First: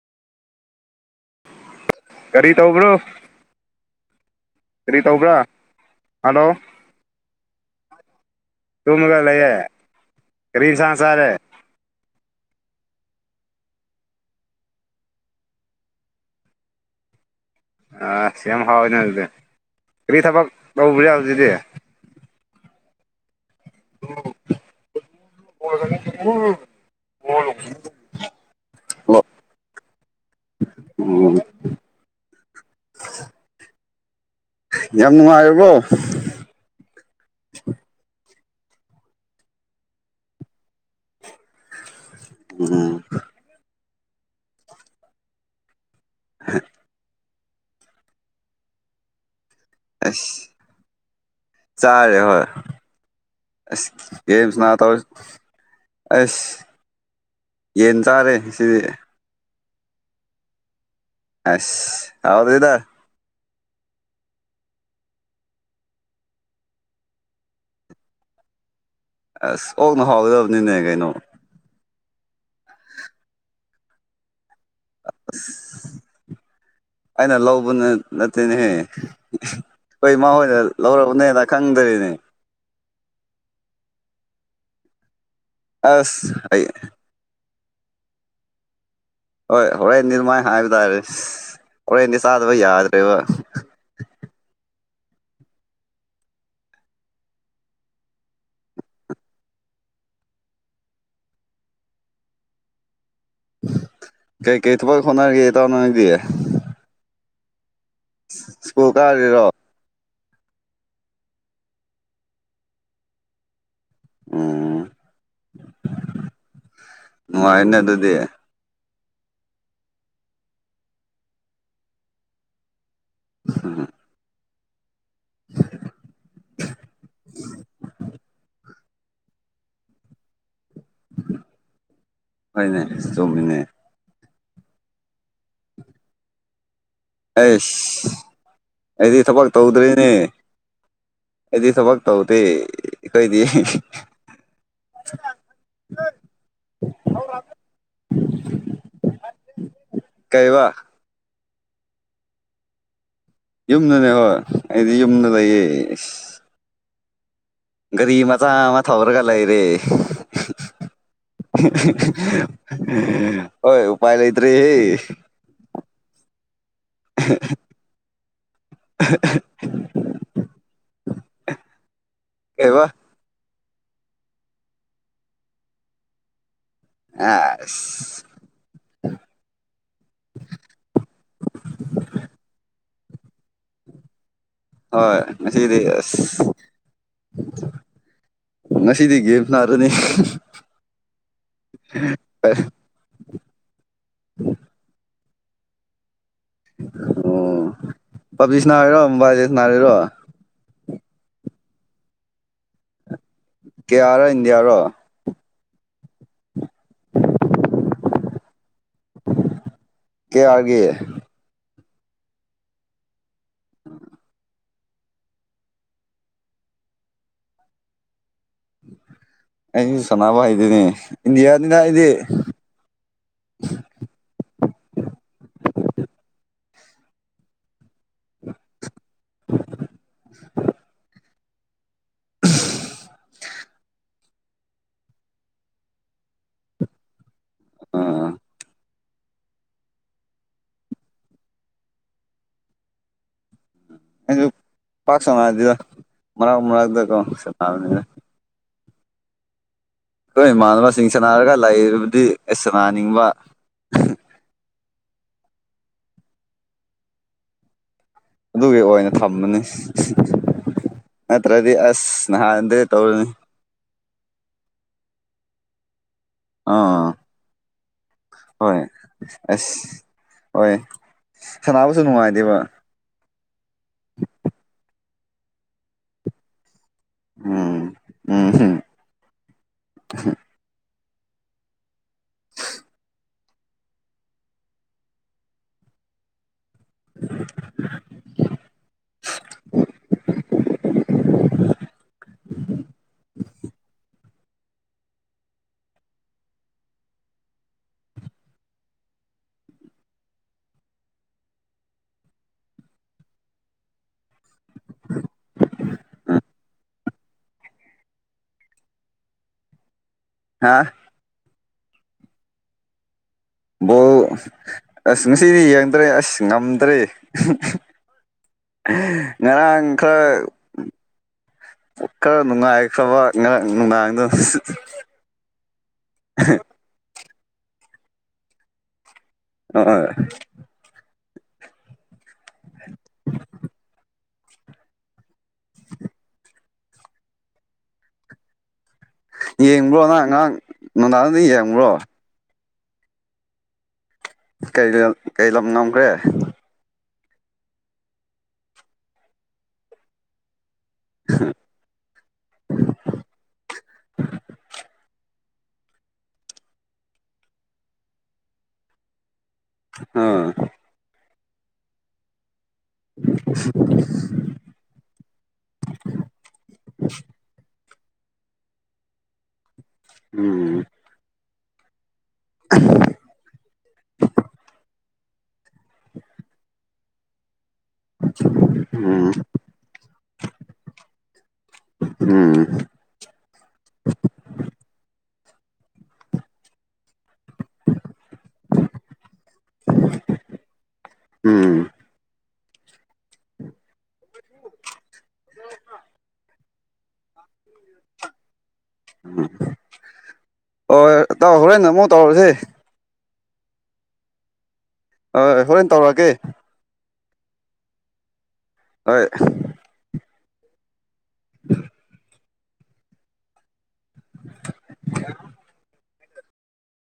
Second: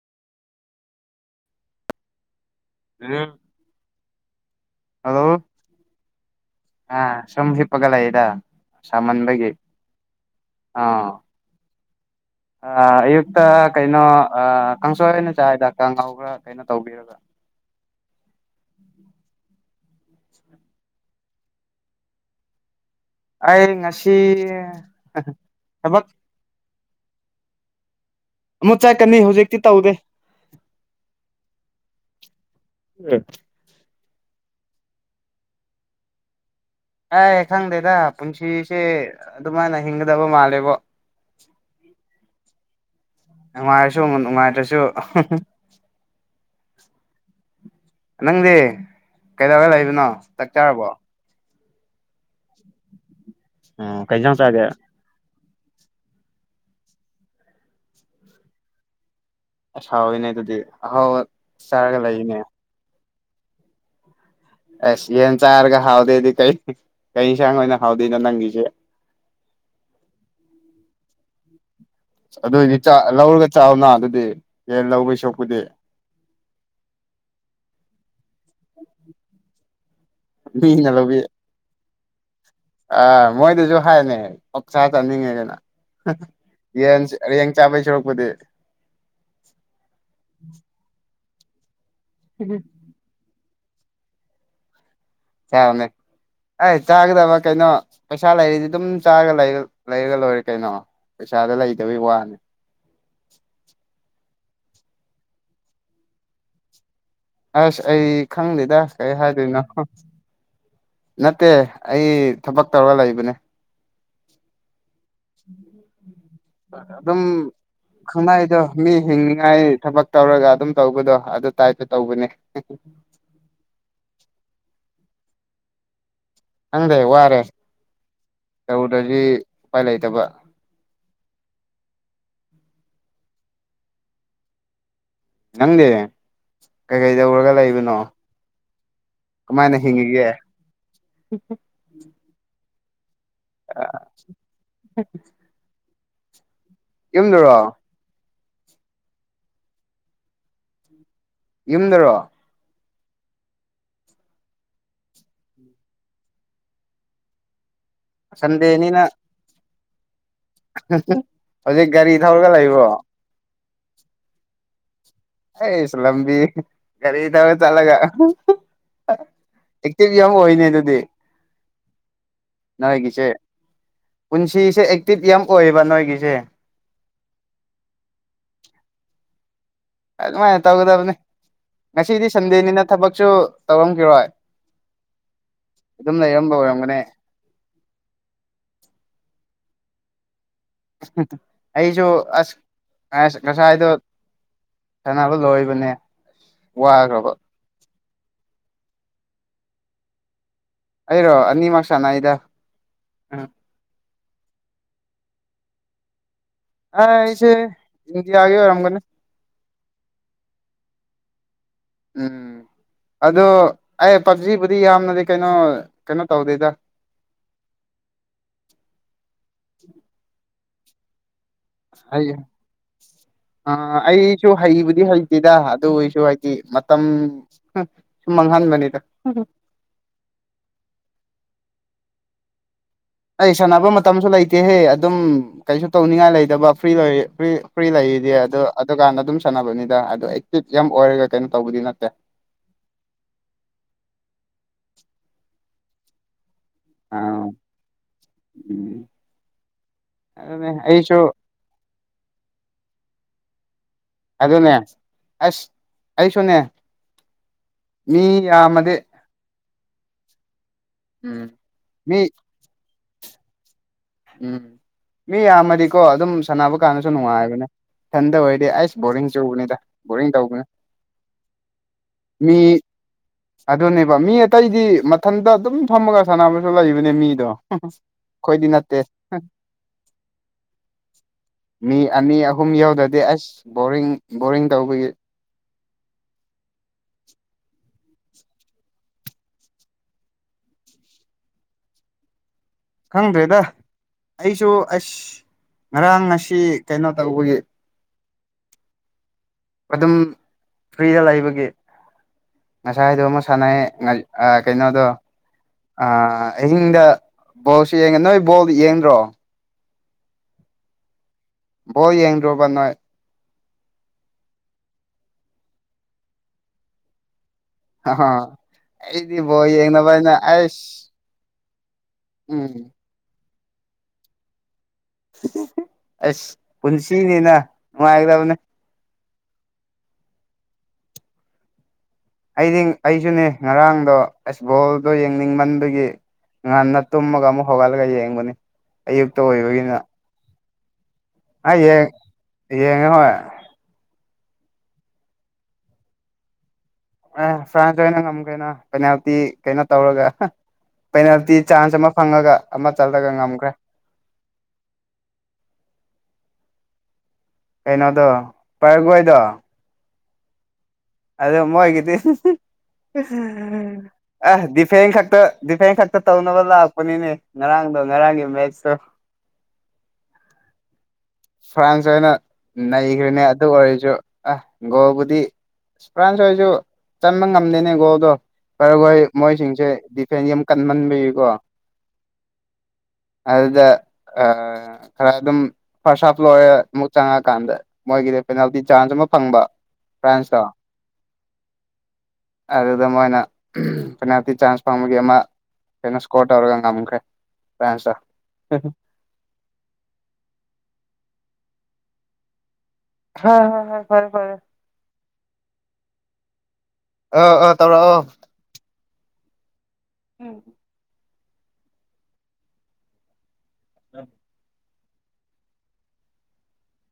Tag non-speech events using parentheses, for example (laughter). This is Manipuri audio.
ꯀꯔꯤ ꯇꯧꯕ꯭ꯔꯣ ꯎꯝ ꯀꯔꯤ ꯇꯧꯕ꯭ꯔ ꯑ ꯁꯨꯝ ꯍꯞꯄꯒꯂ ꯏꯗ ꯁꯃꯟꯒꯤ ꯀꯔꯤꯝ ꯁꯁꯔꯦ ꯑꯌꯨꯛꯇ ꯀꯩꯅꯣ ꯀꯥꯡꯁꯣꯏꯅ ꯆ ꯍꯤꯗꯥꯛꯀ ꯉꯧꯕ꯭ꯔꯥ ꯀꯩꯅꯣ ꯇꯧꯕꯤꯔꯕ ꯑ ꯌꯥꯝ ꯍꯥꯎꯋꯤꯅꯦ ꯑꯗꯨꯗꯤ ꯀꯔꯤ ꯊꯕꯛ ꯇꯧꯕ꯭ꯔꯥ ꯍꯧꯖꯤꯛꯗꯤ ꯑꯩ ꯉꯁꯤ ꯊꯕꯛ ꯍꯂꯣ ꯑꯃꯨꯛ ꯆꯠꯀꯅꯤ ꯍꯧꯖꯤꯛꯇꯤ ꯇꯧꯗꯦ ꯎꯝ ꯎꯝ ꯌꯥꯝꯅꯨꯡꯉꯥꯏ ꯌꯒꯣ ꯑ ꯁꯪꯗꯦꯗ ꯄꯨꯟꯁꯤꯁꯦ ꯑꯗꯨꯃꯥꯏꯅ ꯍꯤꯡꯗꯕꯣ ꯃꯥꯂꯦꯕꯣ ꯎꯝ ꯅꯨꯡꯉꯥꯏꯔꯁꯨ ꯅꯨꯡꯉꯥꯏꯇ꯭ꯔꯁꯨ ꯍ ꯅꯪꯗꯤ ꯀꯩꯗꯧꯔ ꯂꯩꯕꯅꯣ ꯑꯁ ꯇꯛꯆꯔꯕꯣ ꯆꯥꯔꯦ ꯍꯣꯏ ꯑꯁ ꯑꯣ ꯀꯩ ꯏꯟꯖꯥꯡ ꯆꯥꯒꯦ ꯒꯦꯝꯁꯅ ꯇꯧꯔꯤꯁꯤ ꯑꯁ ꯌꯦꯟ ꯆꯥꯔꯦ ꯁꯤꯗꯤ ꯑꯁ ꯍꯥꯎꯋꯤꯅꯦ ꯑꯗꯨꯗꯤ ꯑꯍꯥꯎ ꯆꯥꯔꯒ ꯑꯁ ꯂꯩꯔꯤꯅꯦ ꯍꯥꯎꯇꯦꯗ ꯑꯁ ꯌꯦꯟ ꯆꯥꯔꯒ ꯍꯥꯎꯗꯦꯗꯤ ꯀꯩ ꯀꯩ ꯏꯟꯁꯥꯡ ꯑꯣꯏꯅ ꯍꯥꯎꯗꯣꯏꯅꯣ ꯅꯪꯒꯤꯁꯦ ꯑꯁ ꯑꯣꯛꯅ ꯍꯥꯎꯒꯗꯕꯅꯤꯅꯦ ꯀꯩꯅꯣ ꯑꯗꯨꯏꯗꯤ ꯂꯧꯔꯒ ꯆꯥꯛꯅ ꯑꯗꯨꯗꯤ ꯍ ꯂꯧꯕꯩ ꯑꯁ ꯁꯣꯛꯄꯨꯗꯤ ꯑꯩꯅ ꯂꯧꯕ ꯅꯠꯇꯦꯅꯦꯍꯦ ꯑꯩꯣꯏꯃ ꯍꯣꯏꯅ ꯃꯤꯅ ꯂꯧꯕꯤ ꯂꯧꯔꯔꯕꯅꯦꯅ ꯈꯪꯗ꯭ꯔꯤꯅꯦ ꯑꯥ ꯃꯣꯏꯗꯁꯨ ꯍꯥꯏꯅꯦ ꯑꯣꯞꯁꯥ ꯆꯥꯅꯤꯡꯉꯤꯗꯅ ꯑꯁ ꯑꯩ ꯌꯦꯟ ꯆꯥꯕꯩ ꯁꯔꯛꯄꯗꯤ ꯍꯣꯏ ꯍꯣꯔꯦꯟ ꯅꯤꯔꯃꯥꯏ ꯍꯥꯏꯕ ꯇꯥꯏꯔꯦ ꯀꯗꯤ ꯁꯥꯗꯕ ꯌꯥꯗ꯭ꯔꯦꯕ ꯌꯥꯃꯦ ꯑꯦ ꯆꯥꯒꯗꯕ ꯀꯩꯅꯣ ꯄꯩꯁꯥ ꯂꯩꯔꯤꯗꯤ ꯑꯗꯨꯝ ꯆꯥ ꯂꯩꯔꯒ ꯂꯣꯏꯔꯦ ꯀꯩꯅꯣ ꯄꯩꯁꯥꯗ ꯂꯩꯗꯕꯩ ꯋꯥꯅꯤ (inaudible) (unintelligible) ꯀꯩꯀꯩ ꯊꯕꯛ ꯍꯣꯠꯅꯔꯤꯒꯦ ꯇꯥꯎꯅꯉꯗꯤꯌꯦ ꯑꯁ ꯑꯩ ꯈꯪꯗꯦꯗ ꯀꯩ ꯀꯥꯔꯤꯔꯣ ꯍꯥꯏꯗꯣꯏꯅꯣ ꯅꯠꯇꯦ ꯑꯩ ꯊꯕꯛ ꯇꯧꯔꯒ ꯂꯩꯕꯅꯦ ꯑꯣ ꯑꯗꯨꯝ ꯅꯨꯡꯉꯥꯏꯅꯦ ꯑꯗꯨꯗꯤ ꯈꯪꯅꯗꯣ ꯃꯤ ꯍꯤꯡꯉꯥꯏ ꯊꯕꯛ ꯇꯧꯔꯒ ꯑꯗꯨꯝ ꯇꯧꯕꯗꯣ ꯑꯗꯨ ꯇꯥꯏꯞꯇ ꯇꯧꯕꯅꯦ ꯑ ꯈꯪꯗꯦ ꯋꯥꯔꯦ ꯇꯔꯨꯗ꯭ꯔꯗꯤ ꯎꯄꯥꯏ ꯂꯩꯇꯕ ꯍꯣꯏꯅꯦꯣꯡꯃꯤꯅꯦ ꯅꯪꯗꯤ ꯀꯩꯀꯩ ꯇꯧꯔꯒ ꯂꯩꯕꯅꯣ ꯑꯩꯁ ꯑꯩꯗꯤ ꯊꯕꯛ ꯀꯃꯥꯏꯅ ꯇꯧꯗ꯭ꯔꯤꯅꯦ ꯍꯤꯡꯉꯤꯒꯦ ꯑꯩꯗꯤ ꯊꯕꯛ ꯇꯧꯗꯦ ꯀꯣꯏꯗꯤ ꯌꯨꯝꯗꯔꯣ ꯀꯩ ꯋꯥ ꯌꯨꯝꯗꯔꯣ ꯌꯨꯝꯗꯅꯦ ꯍꯣꯏ ꯑꯩꯗꯤ ꯌꯨꯝꯗ ꯂꯩꯌꯦꯁ ꯒꯥꯔꯤ ꯃꯆꯥ ꯑꯃ ꯁꯟꯗꯦꯅꯤꯅ ꯊꯧꯔꯒ ꯂꯩꯔꯦ ꯍꯧꯖꯤꯛ ꯒꯥꯔꯤ ꯊꯧꯔꯒ ꯂꯩꯕ꯭ꯔꯣ ꯍꯣꯏ ꯎꯄꯥꯏ ꯂꯩꯇꯔꯤ ꯑꯁ ꯂꯝ ꯂꯝꯕꯤ ꯔꯤ ꯊꯕ ꯆꯂꯒ ꯑꯦꯛꯇꯤꯚ ꯌꯥꯝ ꯑꯣꯏꯅꯦ ꯑꯗꯨꯗꯤ ꯀꯩꯕ ꯅꯏꯒꯤꯁꯦ ꯄꯨꯟꯁꯤꯁꯦ ꯑꯦꯛꯇꯤꯚ ꯌꯥꯝ ꯑꯣꯏꯌꯦꯕ ꯅꯣꯏꯒꯤꯁꯦ ꯑꯁ ꯑꯗꯨꯃꯥꯏꯅ ꯇꯧꯒꯗꯕꯅꯤ ꯉꯁꯤꯗꯤ ꯁꯟꯗꯦꯅꯤꯅ ꯊꯕꯛꯁꯨ ꯇꯧꯔꯝꯈꯤꯔꯣꯏ ꯍꯣꯏ ꯑꯁꯤꯗꯤ ꯑꯗꯨꯝ ꯂꯩꯔꯝꯕ ꯑꯣꯏꯔꯝꯒꯅꯤ ꯉꯁꯤꯗꯤ ꯒꯦꯝ ꯅꯥꯔꯅꯤ ꯑꯩꯁꯨ ꯑꯁ ꯑꯁ ꯉꯁꯥꯏꯗꯣ ꯁꯅꯣ ꯂꯣꯏꯕꯅꯦ ꯋꯥꯈ꯭ꯔꯕ ꯑꯣ ꯄꯕꯂꯤꯁ ꯅꯥꯔꯔꯣ ꯃꯣꯕꯥꯏꯜꯁ ꯅꯥꯔꯔꯣ ꯑꯩꯔꯣ ꯑꯅꯤꯃꯛ ꯁꯥꯟꯅꯩꯗ ꯎꯝ ꯀꯦꯌꯥꯔ ꯏꯟꯗꯤꯌꯥꯔꯣ ꯑ ꯏꯁꯦ ꯏꯪꯒꯦꯔꯒ ꯀꯦꯌꯥꯔꯒꯤꯦ ꯎꯝ ꯑꯗꯣ ꯑꯦ ꯄꯞꯖꯤꯕꯨꯗꯤ ꯌꯥꯝꯅꯗꯤ ꯀꯩꯅꯣ ꯀꯩꯅꯣ ꯇꯧꯗꯦꯗ (inaudible) (unintelligible) ꯑꯩ ꯁꯅꯥꯕ ꯍꯥꯏꯗꯅꯤ ꯏꯟꯗꯤꯌꯥꯅꯤꯅ ꯏꯗꯤ ꯑꯩ ꯑꯩꯁꯨ ꯍꯩꯕꯨꯗꯤ ꯍꯩꯇꯦꯗ ꯑꯗꯨ ꯑꯣꯏꯔꯁꯨ ꯍꯥꯏꯗꯤ ꯃꯇꯝ ꯁꯨꯝ ꯃꯥꯡꯍꯟꯕꯅꯤꯗ (inaudible) (unintelligible) ꯁꯅꯕ ꯃꯇꯝꯁꯨ ꯂꯩꯇꯦꯍꯦ ꯑꯗꯨꯝ ꯀꯩꯁꯨ ꯇꯧꯅꯤꯡꯉꯥꯏ ꯂꯩꯇꯕ ꯐ꯭ꯔꯤ ꯂꯔ ꯔꯤ ꯐ꯭ꯔꯤ ꯑꯥ ꯂꯩꯗꯤ ꯑꯗꯨ ꯑꯗꯨꯀꯥꯟꯗ ꯑꯗꯨꯝ ꯁꯥꯟꯅꯕꯅꯤꯗ ꯑꯗꯣ ꯑꯦꯛꯇꯤꯚ ꯌꯥꯝ ꯑꯣꯏꯔꯒ ꯀꯩꯅꯣ ꯇꯧꯕꯗꯤ ꯅꯠꯇꯦ (unintelligible) (unintelligible) ꯑꯩꯁꯨ ꯄꯥꯛ ꯁꯅꯁꯤꯗ ꯃꯔꯥꯛ ꯑ ꯃꯔꯥꯛꯛꯇꯀꯣ ꯁꯕꯅꯤꯗ ꯎꯝ ꯑꯩꯈꯣꯏ ꯑꯗꯨꯅꯦ ꯏꯃꯥꯟꯅꯕꯁꯤꯡ ꯑꯩꯁꯨ ꯁꯥꯟꯅꯔꯒ ꯂꯩꯗꯤ ꯑꯁ ꯁꯥꯟꯅꯅꯤꯡꯕ ꯑꯗꯨꯅꯦ ꯑꯁ ꯑꯩꯁꯨꯅꯦ ꯃꯤ ꯑꯗꯨꯒꯤ ꯌꯥꯝꯃꯗꯤ ꯑꯣꯏꯅ ꯊꯝꯃꯅꯤ ꯎꯝ ꯅꯠꯇ꯭ꯔꯗꯤ ꯃꯤ ꯑꯁ ꯅꯍꯥꯟꯗ ꯇꯧꯔꯅꯤ ꯎꯝ ꯃꯤ ꯌꯥꯃꯔꯤ ꯀꯣ ꯑꯗꯨꯝ ꯁꯥꯟꯅꯕ ꯑꯥ ꯀꯥꯟꯗꯁꯨ ꯅꯨꯡꯉꯥꯏꯕꯅꯦ ꯁꯟꯗ ꯑꯣꯏꯔꯗꯤ ꯍꯣꯏ ꯑꯩꯁ ꯕꯣꯔꯤꯡ ꯆꯕꯅꯤꯗ ꯕꯣꯔꯤꯡ ꯇꯧꯕꯅꯦ ꯍ ꯃꯤ ꯑꯗꯨꯅꯦꯕ ꯃꯤ ꯑꯇꯩꯗꯤ ꯃꯊꯟꯗ ꯑꯗꯨꯝ ꯐꯝꯃꯒ ꯁꯥꯟꯅꯕꯁꯨ ꯂꯩꯕꯅꯦ ꯃꯤꯗꯣ ꯎꯝ ꯑꯩꯈꯣꯏꯗꯤ ꯎꯝ ꯇ ꯃꯤ ꯑꯅꯤ ꯑꯍꯨꯝ ꯌꯧꯗꯗꯤ ꯑꯁ ꯕꯣꯔꯤꯡ ꯕꯣꯔꯤꯡ ꯇꯧꯕꯒꯤ (inaudible) (unintelligible) ꯈꯪꯗ꯭ꯔꯦꯗ ꯑꯩꯁꯨ ꯑꯁ ꯉꯔꯥꯡ ꯉꯁꯤ ꯀꯩꯅꯣ ꯇꯧꯕꯒꯤ ꯑꯗꯨꯝ ꯐ꯭ꯔꯤꯗ ꯂꯩꯕꯒꯤ ꯉꯁꯥꯏ ꯍꯥꯏꯗꯣ ꯑꯃ ꯁꯥꯟꯅꯩ ꯀꯩꯅꯣꯗꯣ ꯑ ꯑꯍꯤꯡꯗ ꯕꯣꯜꯁꯨ ꯌꯦꯡꯒꯦ ꯅꯣꯏ ꯕꯣꯜꯗꯨ ꯌꯦꯡꯗ꯭ꯔꯣ ꯍꯥꯥ ꯕꯣ ꯌꯦꯡꯗꯣꯕ ꯅꯣꯏ ꯕꯣ ꯑꯁ ꯉꯁꯤꯗꯤ ꯌꯦꯡꯗ꯭ꯔꯦ ꯑꯁ ꯉꯝꯗ꯭ꯔꯦ ꯑꯍ ꯑꯩꯗꯤ ꯕꯣꯜ ꯉꯔꯥꯡ ꯌꯦꯡꯅꯕꯅ ꯈꯔ ꯑꯩꯁ ꯈꯔ ꯎꯝ ꯅꯨꯡꯉꯥꯏꯈ꯭ꯔꯕ ꯉꯔꯥꯡ ꯅꯨꯡꯗꯥꯡꯗ ꯑꯁ ꯄꯨꯟꯁꯤꯅꯤꯅ ꯅꯨꯡꯉꯥꯏꯒꯗꯕꯅꯦ ꯑ ꯑꯩꯗꯤ ꯑꯩꯁꯨꯅꯦ ꯉꯔꯥꯡꯗꯣ ꯑꯁ ꯕꯣꯜꯗꯣ ꯌꯦꯡꯅꯤꯡꯕꯟꯗꯨꯒꯤ ꯉꯟꯅ ꯇꯨꯝꯃꯒ ꯑꯃꯨꯛ ꯍꯧꯒꯠꯂꯒ ꯌꯦꯡꯕꯅꯤ ꯑꯌꯨꯛꯇ ꯑꯣꯏꯕꯒꯤꯅ ꯌꯦꯡꯕ꯭ꯔꯣ ꯅꯪ ꯉꯔꯥꯡ ꯅꯨꯡꯗꯥꯡꯗꯤ ꯌꯦꯡꯕ꯭ꯔꯣ ꯑꯩꯌꯦ ꯌꯦꯉ ꯍꯣꯏ ꯀꯩ ꯂꯝ ꯉꯝꯈ꯭ꯔꯦ ꯑꯦ ꯐ꯭ꯔꯥꯟꯁ ꯑꯣꯏꯅ ꯉꯝ ꯀꯦꯩꯅꯣ ꯄꯦꯅꯥꯜꯇꯤ ꯀꯩꯅꯣ ꯇꯧꯔꯒ ꯄꯦꯅꯥꯜꯇꯤ ꯆꯥꯟꯁ ꯑꯃ ꯐꯪꯉꯒ ꯑꯃ ꯆꯠꯂꯒ ꯉꯝꯈ꯭ꯔꯦ ꯑꯩꯅꯗꯣ ꯄꯔꯒꯣꯏꯗꯣ ꯑ ꯑꯗꯝꯕꯗꯤ ꯑꯁ ꯗꯤꯐꯦꯟ ꯈꯛꯇ ꯗꯤꯐꯦꯟ ꯈꯛꯇ ꯇꯧꯅꯕ ꯂꯥꯛꯄꯅꯤꯅꯦ ꯉꯔꯥꯡꯗ ꯉꯔꯥꯡꯒꯤꯦ ꯃꯁꯨ ꯎꯝ ꯐ꯭ꯔꯥꯟꯁ ꯑꯣꯏꯅ ꯅꯩꯈ꯭ꯔꯦꯅꯦ ꯑꯗꯨ ꯑꯣꯏꯔꯁꯨ ꯑ ꯒꯣꯜꯕꯨꯗꯤ ꯐ꯭ꯔꯥꯟꯁ ꯔꯁꯨ ꯆꯃ ꯅꯅꯦꯀꯣ ꯑꯗꯣ ꯈꯔ ꯍꯣꯏ ꯎꯝ ꯃꯣꯏꯁꯤꯡꯁꯦ ꯗꯤꯐꯦꯟꯁ ꯌꯥꯝ ꯀꯟꯍꯟꯕꯤꯀꯣ ꯎꯝ ꯑꯗꯨꯗ ꯑ ꯈꯔ ꯑꯗꯨꯝ ꯐꯥꯔꯁ ꯍꯥꯞ ꯂꯣꯏꯔꯦ ꯑꯃꯨꯛ ꯆꯪꯉꯀꯥꯟꯗ ꯃꯣꯏꯒꯤꯗꯤ ꯄꯦꯅꯥꯜꯇꯤ ꯆꯥꯟꯁ ꯑꯃ ꯐꯪꯕ ꯐ꯭ꯔꯥꯟꯁꯇ ꯎꯝ ꯑꯗꯨꯗ ꯃꯣꯏꯅ ꯐꯅꯥꯇꯤ ꯆꯥꯟꯁ ꯐꯪꯕꯒꯤ ꯑꯃ ꯀꯩꯅꯣ ꯏꯁꯀꯣꯔ ꯇꯧꯔꯒ ꯉꯝꯈ꯭ꯔꯦ ꯐꯁ (inaudible) (unintelligible) ꯍꯣꯏꯣꯏ ꯇꯧ ꯍꯣꯔꯦꯟ ꯅ ꯑꯃꯨꯛ ꯇꯧꯔꯁꯦ ꯍ ꯍ ꯍ ꯍꯔꯦ ꯍꯔꯦ (unintelligible) (inaudible) ꯑ ꯍꯣꯔꯦꯟ ꯇꯧꯔꯛꯑꯒꯦ ꯑ ꯑꯥ ꯇꯧꯔꯛꯑꯣ (inaudible) (unintelligible) ꯍꯣꯏ (unintelligible) (inaudible) ꯎꯝ (inaudible) (unintelligible) (inaudible) ꯎꯝ (inaudible) (unintelligible) (inaudible)